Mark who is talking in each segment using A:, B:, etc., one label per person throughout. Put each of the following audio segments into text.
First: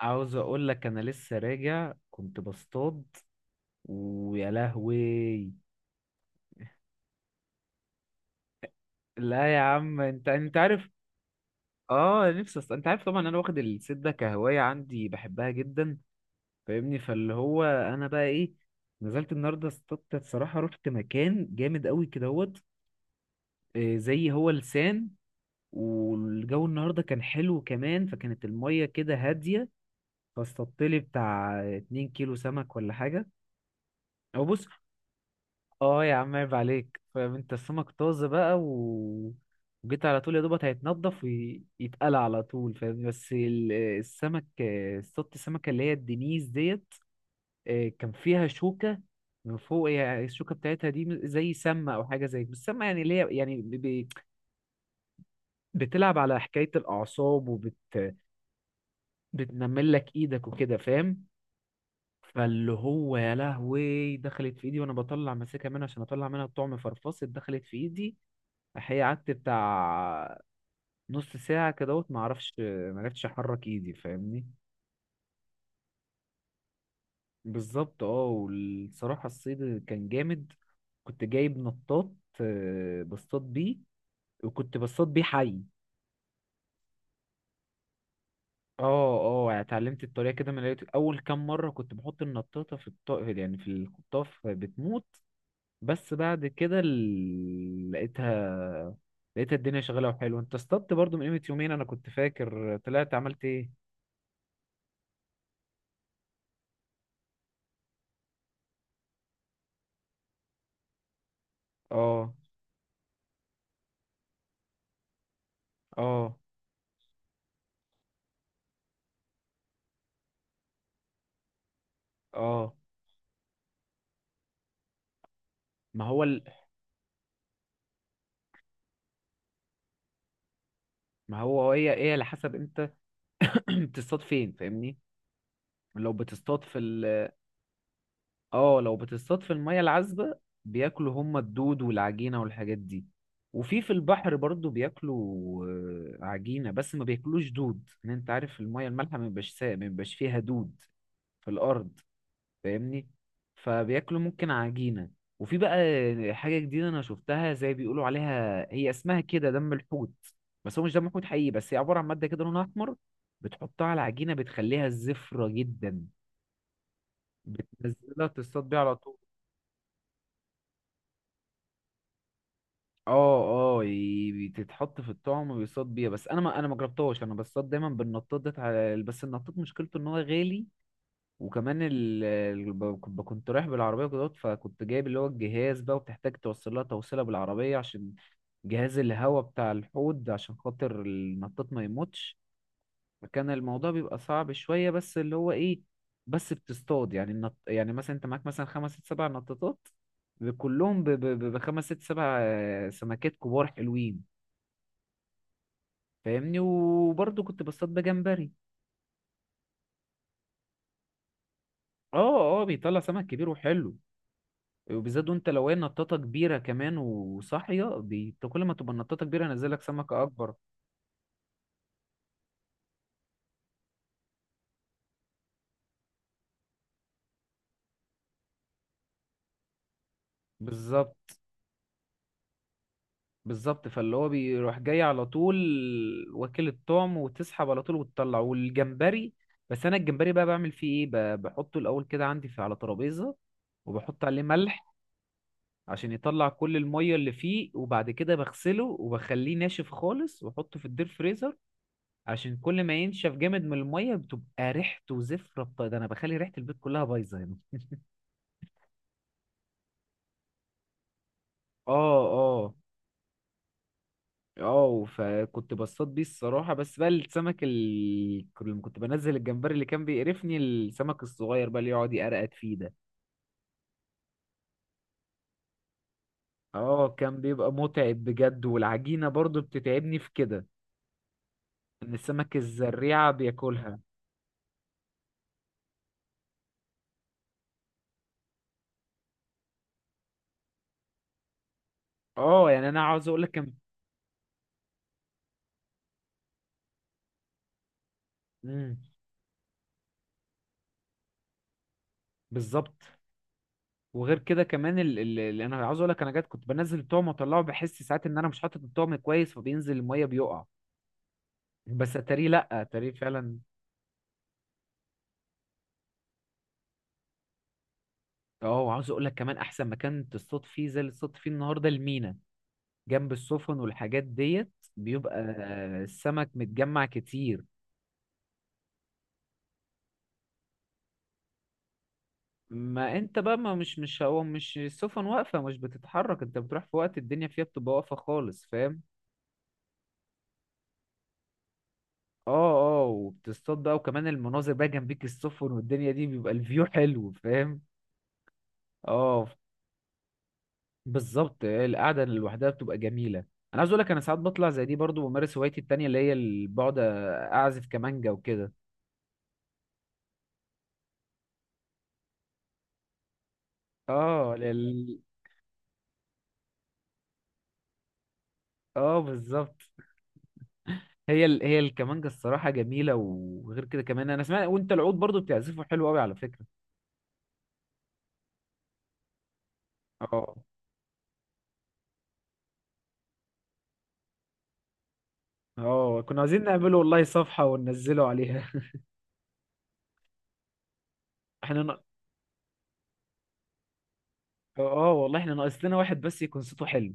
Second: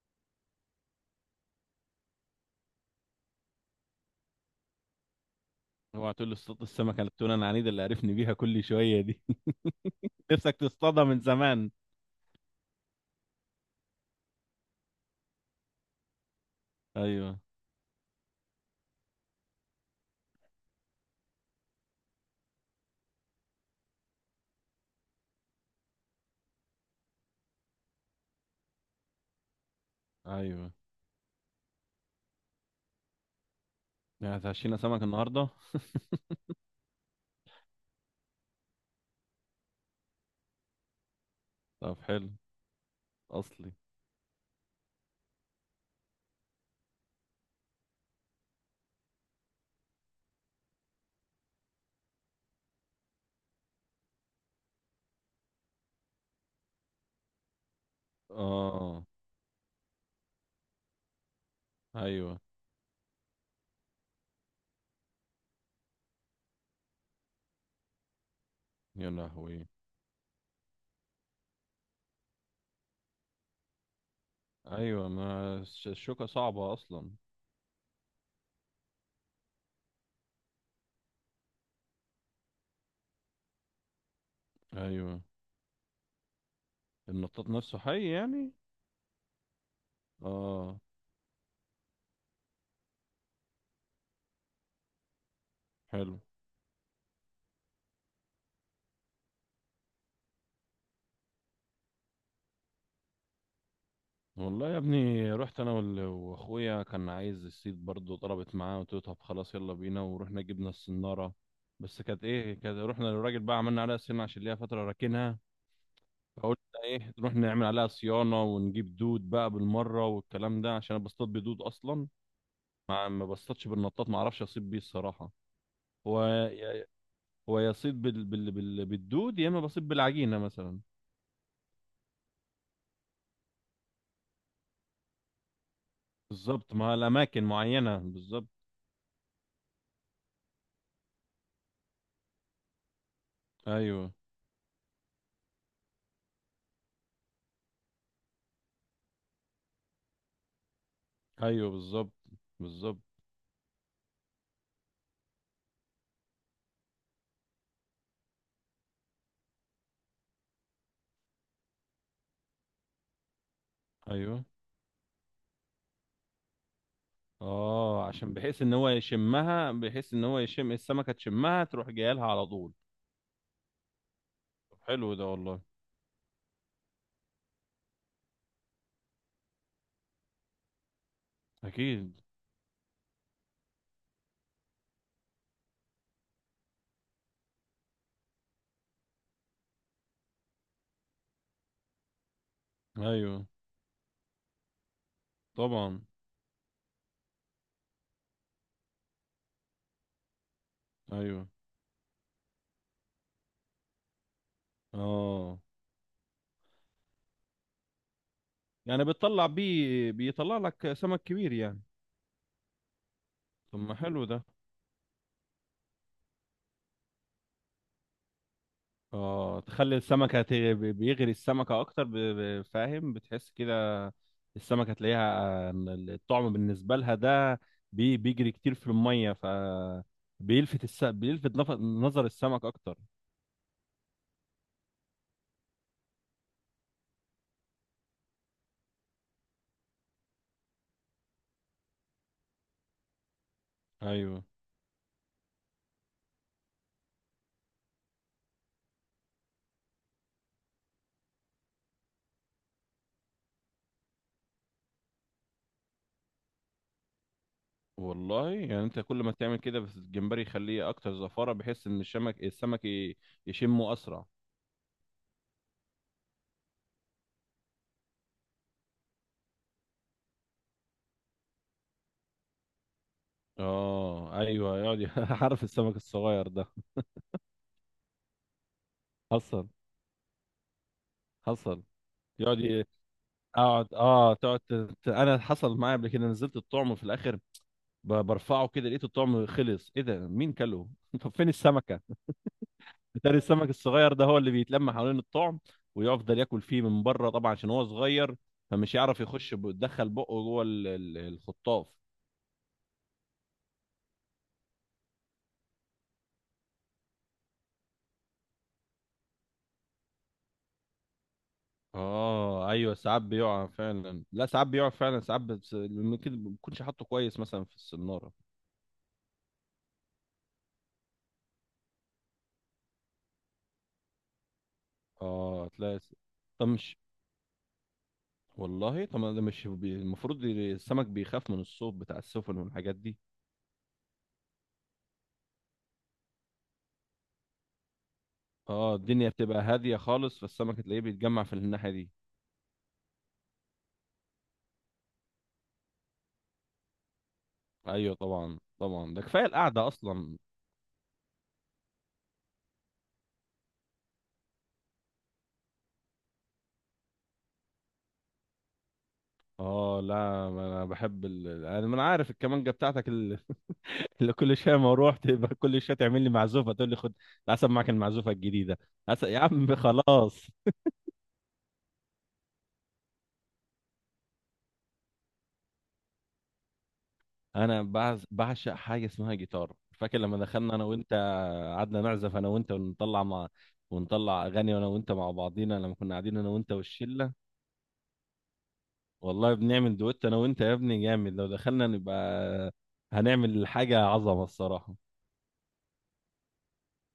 A: عاوز اقول لك انا لسه راجع كنت بصطاد. ويا لهوي!
B: اوعى تقول لي اصطاد السمكه التونه العنيده اللي عرفني بيها كل شويه دي.
A: لا يا عم، انت
B: نفسك
A: انت عارف.
B: تصطادها من زمان.
A: اه نفسي انت عارف طبعا، انا واخد الصيد ده كهوايه عندي بحبها جدا، فاهمني؟ فاللي
B: ايوه،
A: هو انا بقى ايه، نزلت النهارده اصطدت الصراحه، رحت مكان جامد قوي كدهوت، زي هو لسان. والجو النهارده كان حلو كمان، فكانت الميه كده هاديه،
B: ايوه،
A: فاصطدت لي بتاع 2 كيلو سمك ولا حاجه.
B: يعني
A: او بص،
B: هتعشينا سمك النهارده؟
A: اه يا عم عيب عليك، فانت السمك طازه بقى وجيت على طول يا دوبك، هيتنضف
B: طب
A: ويتقلى
B: حلو.
A: على طول فاهم، بس
B: اصلي.
A: السمك اصطدت السمكه اللي هي الدنيس ديت، كان فيها شوكه من فوق. يعني الشوكه بتاعتها دي زي سمه او حاجه زي، بس سمه يعني اللي هي يعني بتلعب على حكايه الاعصاب
B: اه،
A: بتنمل لك ايدك وكده، فاهم؟
B: ايوه.
A: فاللي هو يا لهوي دخلت في ايدي وانا بطلع ماسكها منها عشان اطلع منها الطعم فرفصت دخلت في ايدي. هي
B: يا
A: قعدت
B: لهوي.
A: بتاع نص ساعة كدهوت، معرفش معرفتش أحرك إيدي فاهمني.
B: ايوه، ما الشوكه صعبه اصلا.
A: بالظبط. اه والصراحة الصيد كان جامد، كنت جايب نطاط، بصطاد بيه، وكنت بصطاد
B: ايوه،
A: بيه حي.
B: النطاط نفسه حي يعني؟
A: اه. اه يعني اتعلمت الطريقة كده، من
B: اه،
A: لقيت أول كام مرة كنت بحط النطاطة في يعني في الخطاف بتموت، بس
B: حلو.
A: بعد كده لقيتها، الدنيا شغالة وحلوة. انت اصطدت برضو من قيمة يومين، أنا كنت فاكر طلعت عملت ايه؟
B: والله يا ابني، رحت انا واخويا كان عايز الصيد برضه، طلبت معاه، قلت له طب خلاص يلا بينا، ورحنا جبنا الصناره. بس كانت
A: اه
B: ايه، كانت رحنا للراجل بقى عملنا عليها صيانه عشان ليها فتره راكنها.
A: اه
B: فقلنا ايه، نروح نعمل عليها صيانه ونجيب دود بقى بالمره والكلام ده، عشان انا بصطاد بدود اصلا.
A: اه.
B: ما بصطادش بالنطاط، ما اعرفش اصيد بيه الصراحه.
A: ما هو
B: هو
A: ال...
B: يا- هو يصيد بالدود، يا اما بصيد بالعجينه مثلا.
A: ما هو هي ايه على حسب انت، بتصطاد فين فاهمني. لو بتصطاد
B: بالظبط، ما الاماكن معينه بالظبط.
A: اه لو بتصطاد في الميه العذبه، بياكلوا هم الدود والعجينه والحاجات دي. وفي في
B: ايوه،
A: البحر برضو بياكلوا عجينه، بس ما بياكلوش دود. ان انت عارف الميه المالحه ما بيبقاش ما بيبقاش فيها دود في
B: ايوه،
A: الارض،
B: بالظبط، بالظبط،
A: فاهمني؟ فبياكلوا ممكن عجينة. وفي بقى حاجة جديدة أنا شفتها، زي بيقولوا عليها، هي اسمها كده دم الحوت. بس هو مش دم حوت حقيقي، بس هي عبارة عن مادة كده لونها أحمر، بتحطها على عجينة
B: ايوه.
A: بتخليها زفرة جدا.
B: اه،
A: بتنزلها
B: عشان بحيث
A: تصطاد
B: ان
A: بيها
B: هو
A: على طول.
B: يشمها، بحيث ان هو يشم السمكه تشمها تروح جايه لها على طول.
A: اه اه
B: طب
A: بتتحط في
B: حلو ده
A: الطعم
B: والله.
A: وبيصطاد بيها. بس انا ما جربتهاش، انا بصطاد دايما بالنطاط ده. بس النطاط مشكلته ان هو غالي، وكمان
B: اكيد.
A: كنت رايح بالعربية كده، فكنت جايب اللي هو الجهاز بقى، وبتحتاج توصل لها توصيلة بالعربية عشان جهاز الهواء بتاع الحوض عشان خاطر النطاط ما يموتش.
B: ايوه،
A: فكان الموضوع بيبقى صعب شوية، بس اللي هو ايه،
B: طبعا.
A: بس بتصطاد. يعني يعني مثلا انت معاك مثلا خمس ست سبع نطاطات، كلهم
B: ايوه،
A: بخمس ست سبع سمكات كبار حلوين،
B: اه.
A: فاهمني. وبرضه كنت بصطاد بجمبري.
B: يعني بتطلع بيه بيطلع لك سمك كبير يعني؟
A: اه اه بيطلع سمك كبير
B: طب ما
A: وحلو.
B: حلو ده.
A: وبالذات وانت لو هي نطاطه كبيره كمان وصاحيه انت كل ما تبقى النطاطه كبيره
B: اه،
A: نزلك
B: تخلي
A: سمكه
B: السمكه
A: اكبر.
B: بيغري السمكه اكتر، فاهم بتحس كده. السمكه تلاقيها. الطعم بالنسبه لها ده بيجري كتير في الميه، ف
A: بالظبط،
B: بيلفت نظر السمك اكتر.
A: بالظبط، فاللي هو بيروح جاي على طول واكل الطعم، وتسحب على طول وتطلع. والجمبري، بس انا الجمبري بقى بعمل فيه ايه، بحطه الاول كده عندي في على ترابيزه، وبحط عليه
B: ايوه.
A: ملح عشان يطلع كل الميه اللي فيه، وبعد كده بغسله وبخليه ناشف خالص واحطه في الدير فريزر، عشان كل ما ينشف جامد من الميه، بتبقى ريحته زفره، ده انا بخلي ريحه البيت كلها بايظه هنا.
B: والله يعني انت كل ما تعمل كده بس الجمبري يخليه اكتر زفاره، بحيث ان
A: اه
B: الشمك
A: اه
B: السمك يشمه اسرع.
A: اه. فكنت بصطاد بيه الصراحة، بس بقى السمك لما كنت بنزل الجمبري، اللي كان بيقرفني السمك الصغير بقى اللي يقعد يقرقد فيه ده.
B: اه، ايوه، يقعد عارف السمك الصغير ده.
A: اه كان بيبقى متعب بجد. والعجينة برضو
B: حصل.
A: بتتعبني في كده،
B: حصل.
A: ان السمك
B: يقعد ي-
A: الزريعة
B: اقعد
A: بياكلها.
B: اه انا حصل معايا قبل كده، نزلت الطعم في الاخر، برفعه كده لقيت الطعم خلص، ايه ده مين كله؟ طب فين السمكه؟
A: اه يعني انا عاوز
B: بتاري
A: اقول لك
B: السمك الصغير ده هو اللي بيتلم حوالين الطعم، ويفضل ياكل فيه من بره طبعا عشان هو صغير، فمش
A: مم،
B: يعرف يخش يدخل بقه جوه الخطاف.
A: بالظبط. وغير كده كمان اللي انا عاوز اقول لك، انا جات كنت بنزل الطعم واطلعه، بحس ساعات ان انا مش حاطط الطعم كويس فبينزل المية بيقع، بس اتاريه
B: اه،
A: لا،
B: ايوه،
A: اتاريه
B: ساعات
A: فعلا.
B: بيقع فعلا، لا ساعات بيقع فعلا ساعات، بس ممكن ما بكونش حاطه كويس مثلا في السناره.
A: اه وعاوز اقول لك كمان احسن مكان تصطاد فيه زي اللي تصطاد فيه النهارده المينا، جنب السفن والحاجات ديت، بيبقى
B: اه، تلاقي
A: السمك
B: طب مش،
A: متجمع كتير.
B: والله طب ما ده مش المفروض السمك بيخاف من الصوت بتاع السفن والحاجات دي؟
A: ما انت بقى ما مش مش هو مش السفن واقفه، مش بتتحرك. انت بتروح في وقت الدنيا فيها بتبقى واقفه خالص،
B: اه،
A: فاهم.
B: الدنيا بتبقى هاديه خالص، فالسمك تلاقيه بيتجمع في الناحيه دي.
A: اه اه. وبتصطاد بقى، وكمان المناظر بقى جنبيك السفن والدنيا دي بيبقى الفيو حلو، فاهم؟
B: ايوه، طبعا، طبعا، ده كفايه
A: اه
B: القعده اصلا.
A: بالظبط القعده لوحدها بتبقى جميله. انا عايز اقول لك انا ساعات بطلع زي دي برضو بمارس هوايتي التانية اللي هي بقعد اعزف كمانجا وكده.
B: اه، لا، ما انا بحب انا ما أنا عارف الكمانجه بتاعتك اللي
A: اه
B: كل شويه ما اروح تبقى كل شويه تعمل لي معزوفه تقول لي خد. العسل معاك المعزوفه الجديده.
A: اه
B: عسل يا عم،
A: بالظبط.
B: خلاص.
A: هي الكمانجة الصراحة جميلة، وغير كده كمان انا سمعت وانت العود برضو بتعزفه حلو قوي على فكرة.
B: انا بعشق حاجه اسمها جيتار. فاكر لما
A: اه
B: دخلنا انا وانت قعدنا نعزف انا وانت ونطلع اغاني انا وانت مع بعضينا لما كنا
A: اه
B: قاعدين
A: كنا
B: انا
A: عايزين
B: وانت
A: نعمله والله
B: والشله.
A: صفحة وننزله عليها.
B: والله بنعمل دويت انا وانت يا ابني جامد، لو
A: احنا
B: دخلنا
A: ن...
B: نبقى هنعمل حاجه عظمه الصراحه.
A: اه والله احنا ناقص لنا واحد بس يكون صوته حلو.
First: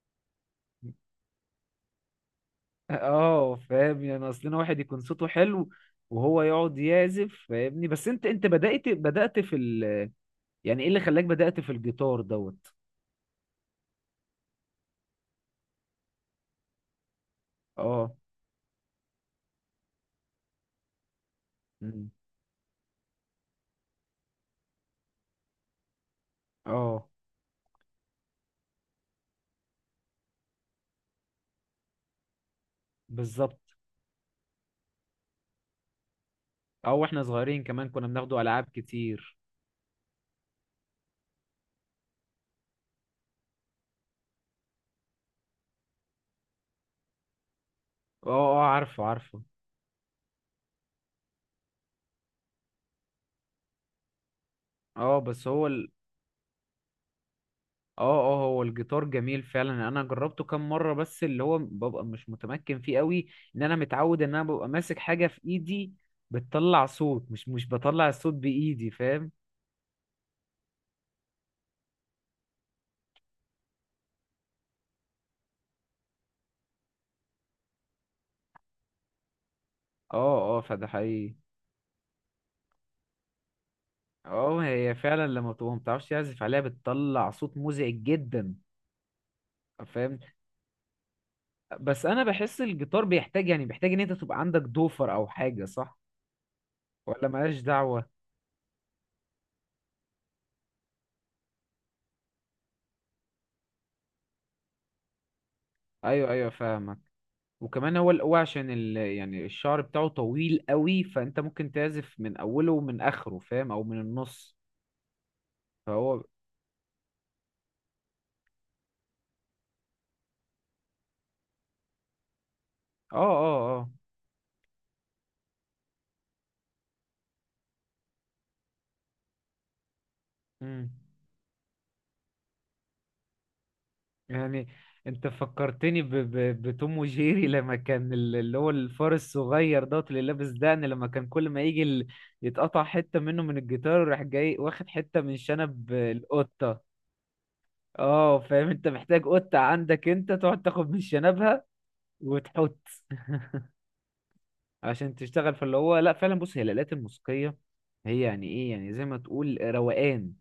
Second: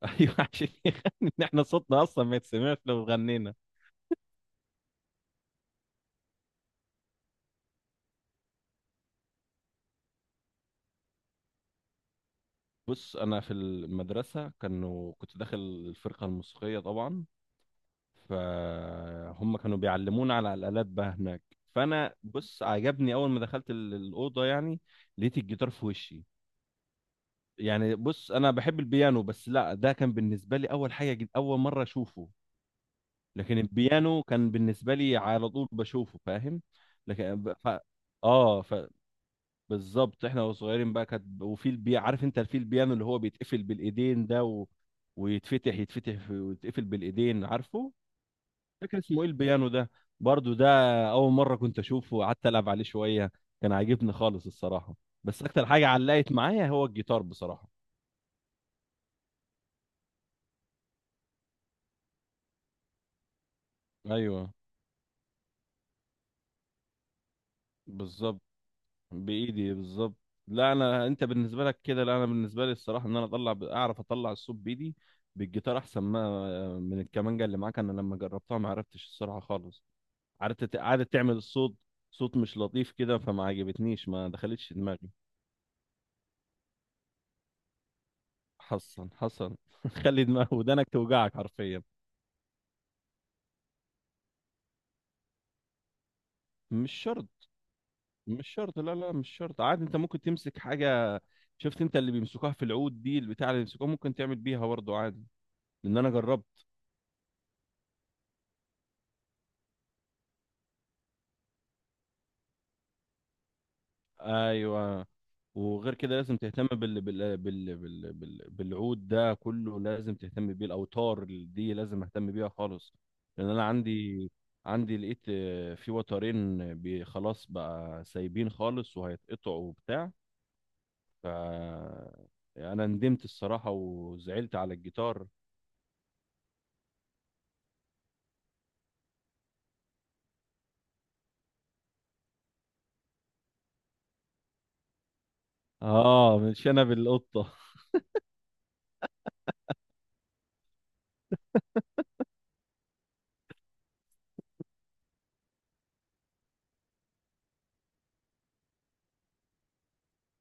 B: ايوه، عشان يغني، ان احنا صوتنا اصلا ما يتسمعش لو غنينا.
A: اه فاهم، يعني ناقص لنا واحد يكون صوته حلو وهو يقعد يعزف، فاهمني؟ بس انت بدأت يعني ايه اللي خلاك بدأت في الجيتار دوت؟
B: بص، انا في المدرسه كنت داخل الفرقه الموسيقيه طبعا.
A: اه.
B: فهم كانوا بيعلمونا على الالات بقى هناك.
A: مم.
B: فانا بص، عجبني اول ما دخلت الاوضه يعني. لقيت الجيتار في وشي.
A: اه
B: يعني بص، انا بحب البيانو، بس لا ده كان بالنسبه لي اول حاجه اول مره اشوفه. لكن
A: بالظبط.
B: البيانو كان بالنسبه لي على طول بشوفه فاهم.
A: اه واحنا
B: لكن
A: صغيرين كمان كنا بناخده العاب
B: اه،
A: كتير.
B: بالظبط، احنا وصغيرين بقى كانت، وفي عارف انت الفيل بيانو اللي هو بيتقفل بالايدين ده ويتفتح ويتقفل بالايدين عارفه.
A: اه اه،
B: فاكر
A: عارفه
B: اسمه ايه
A: عارفه.
B: البيانو ده، برضو ده؟ اول مره كنت اشوفه، وقعدت العب عليه شويه. كان عاجبني خالص الصراحه.
A: اه
B: بس اكتر حاجه علقت معايا هو الجيتار بصراحه.
A: اه اه هو الجيتار جميل فعلا، انا جربته كام مره، بس اللي هو ببقى مش متمكن فيه قوي، ان انا متعود ان انا
B: ايوه،
A: ببقى ماسك حاجه في ايدي بتطلع صوت، مش بطلع الصوت
B: بالظبط،
A: بايدي، فاهم؟
B: بايدي بالظبط. لا انا، انت بالنسبه لك كده، لا انا بالنسبه لي الصراحه، ان انا اطلع اعرف اطلع الصوت بايدي بالجيتار احسن ما من الكمانجه. اللي معاك انا لما جربتها ما عرفتش الصراحه خالص.
A: اه اه
B: قعدت
A: فده
B: قعدت
A: حقيقي.
B: تعمل الصوت، صوت مش لطيف كده، فما عجبتنيش، ما
A: اه
B: دخلتش
A: هي
B: دماغي.
A: فعلا لما بتبقى متعرفش تعزف عليها بتطلع صوت مزعج جدا،
B: حصن حصن.
A: فاهم.
B: خلي دماغ ودانك توجعك حرفيا.
A: بس انا بحس الجيتار بيحتاج، يعني بيحتاج ان انت تبقى عندك دوفر او حاجه، صح
B: مش شرط.
A: ولا ملهاش دعوه؟
B: مش شرط. لا لا، مش شرط، عادي انت ممكن تمسك حاجة. شفت انت اللي بيمسكوها في العود دي، البتاع اللي بيمسكوها ممكن تعمل بيها برضه عادي، لان انا
A: ايوه، ايوه
B: جربت.
A: فاهمك. وكمان هو هو عشان يعني الشعر بتاعه طويل قوي، فانت ممكن تعزف من اوله ومن اخره فاهم، او من النص.
B: ايوه. وغير
A: فهو
B: كده
A: اه
B: لازم تهتم بالعود، ده كله لازم تهتم بيه، الاوتار دي لازم اهتم بيها خالص.
A: اه
B: لان انا
A: اه.
B: عندي، عندي لقيت في وترين خلاص بقى سايبين خالص وهيتقطعوا وبتاع.
A: مم.
B: ف انا ندمت الصراحة وزعلت
A: يعني
B: على
A: انت
B: الجيتار.
A: فكرتني بتوم وجيري. لما كان اللي هو الفار الصغير دوت اللي لابس دقن، لما كان كل ما يجي يتقطع حتة منه من الجيتار، راح جاي واخد حتة من شنب
B: اه، مش
A: القطة.
B: انا بالقطة.
A: اه فاهم، انت محتاج قطة عندك انت تقعد تاخد من شنبها وتحط. عشان تشتغل. فاللي هو لا فعلا بص، هي الآلات الموسيقية، هي يعني ايه يعني زي ما تقول روقان،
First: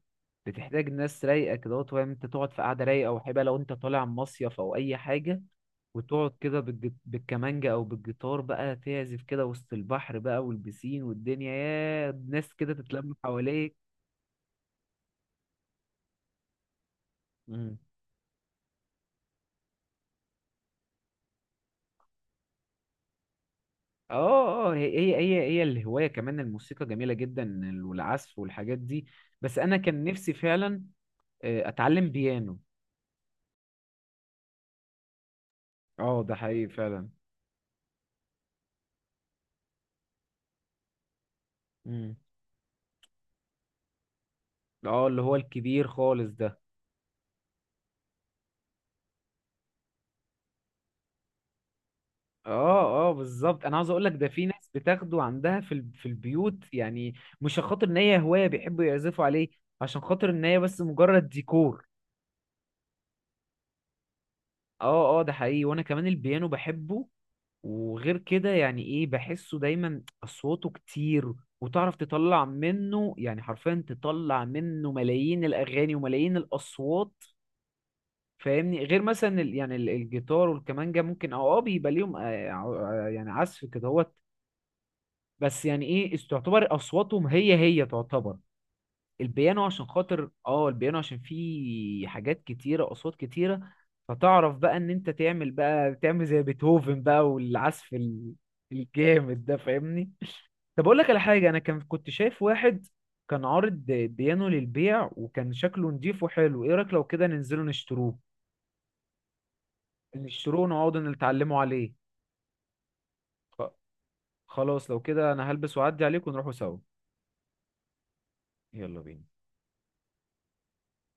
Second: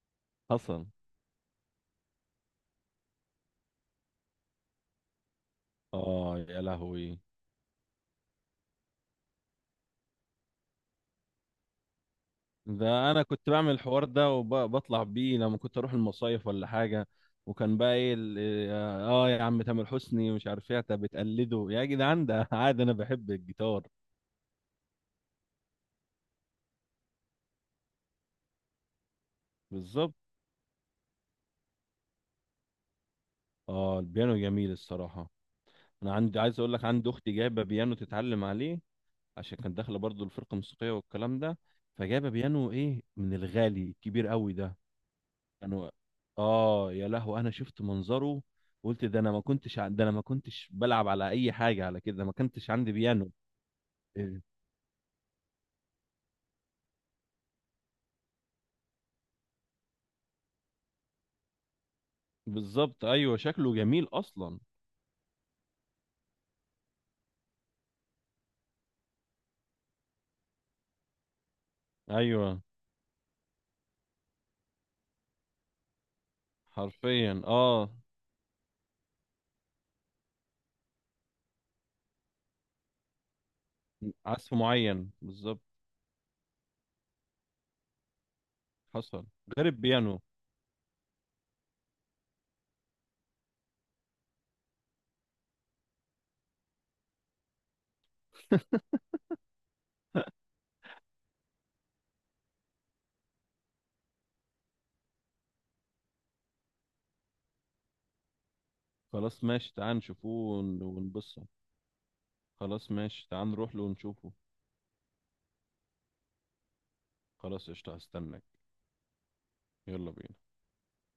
B: حصل.
A: بتحتاج ناس رايقة كده، وتقعد انت تقعد في قعدة رايقة وحبة، لو انت طالع مصيف او اي حاجة، وتقعد
B: اه،
A: كده
B: يا لهوي،
A: بالكمانجة او بالجيتار بقى تعزف كده وسط البحر بقى والبسين والدنيا يا ناس كده
B: ده
A: تتلم
B: انا كنت بعمل
A: حواليك.
B: الحوار ده وبطلع بيه لما كنت اروح المصايف ولا حاجه.
A: مم.
B: وكان بقى ايه اه، يا عم تامر حسني مش عارف ايه انت بتقلده يا جدعان ده. عادي، انا بحب الجيتار.
A: اه اه هي الهواية كمان الموسيقى جميلة جدا والعزف والحاجات دي. بس انا كان
B: بالظبط.
A: نفسي فعلا اتعلم بيانو.
B: اه، البيانو جميل الصراحه. انا
A: اه ده
B: عندي، عايز
A: حقيقي
B: اقول لك
A: فعلا.
B: عندي اختي جايبه بيانو تتعلم عليه، عشان كانت داخله برضو الفرقه الموسيقيه والكلام ده.
A: امم
B: فجايبه بيانو، ايه، من الغالي الكبير قوي ده.
A: اه اللي هو الكبير
B: كانوا.
A: خالص ده.
B: اه، يا لهوي، انا شفت منظره، قلت ده انا ما كنتش بلعب على اي حاجه على كده، ما كنتش عندي
A: اه اه
B: بيانو.
A: بالظبط. انا عاوز اقول لك ده
B: إيه.
A: في ناس بتاخده عندها في البيوت يعني، مش عشان خاطر ان هي هوايه بيحبوا يعزفوا عليه، عشان خاطر ان هي بس مجرد ديكور.
B: بالظبط، ايوه، شكله جميل اصلا.
A: اه اه ده حقيقي، وانا كمان البيانو بحبه. وغير كده يعني ايه بحسه دايما اصواته كتير، وتعرف تطلع
B: ايوه،
A: منه يعني حرفيا تطلع منه ملايين الاغاني وملايين الاصوات،
B: حرفيا، اه.
A: فاهمني. غير مثلا الجيتار والكمانجا ممكن اه اه بيبقى ليهم يعني عزف كده هوت.
B: عزف معين بالظبط.
A: بس يعني ايه تعتبر اصواتهم هي تعتبر.
B: حصل.
A: البيانو
B: غير
A: عشان
B: البيانو.
A: خاطر اه، البيانو عشان فيه حاجات كتيرة اصوات كتيرة، فتعرف بقى ان انت تعمل بقى تعمل زي بيتهوفن بقى، والعزف الجامد ده فاهمني. طب اقول لك على حاجة، انا كان كنت شايف واحد كان عارض بيانو للبيع وكان شكله نضيف وحلو، ايه رأيك لو كده ننزله نشتروه،
B: خلاص ماشي، تعال نشوفوه
A: نشتروه ونقعدوا
B: ونبصه.
A: نتعلموا عليه.
B: خلاص ماشي تعال
A: خ-
B: نروح له ونشوفه.
A: خلاص لو كده انا هلبس واعدي عليك ونروحوا سوا.
B: خلاص قشطة، هستناك.
A: يلا بينا.
B: يلا بينا.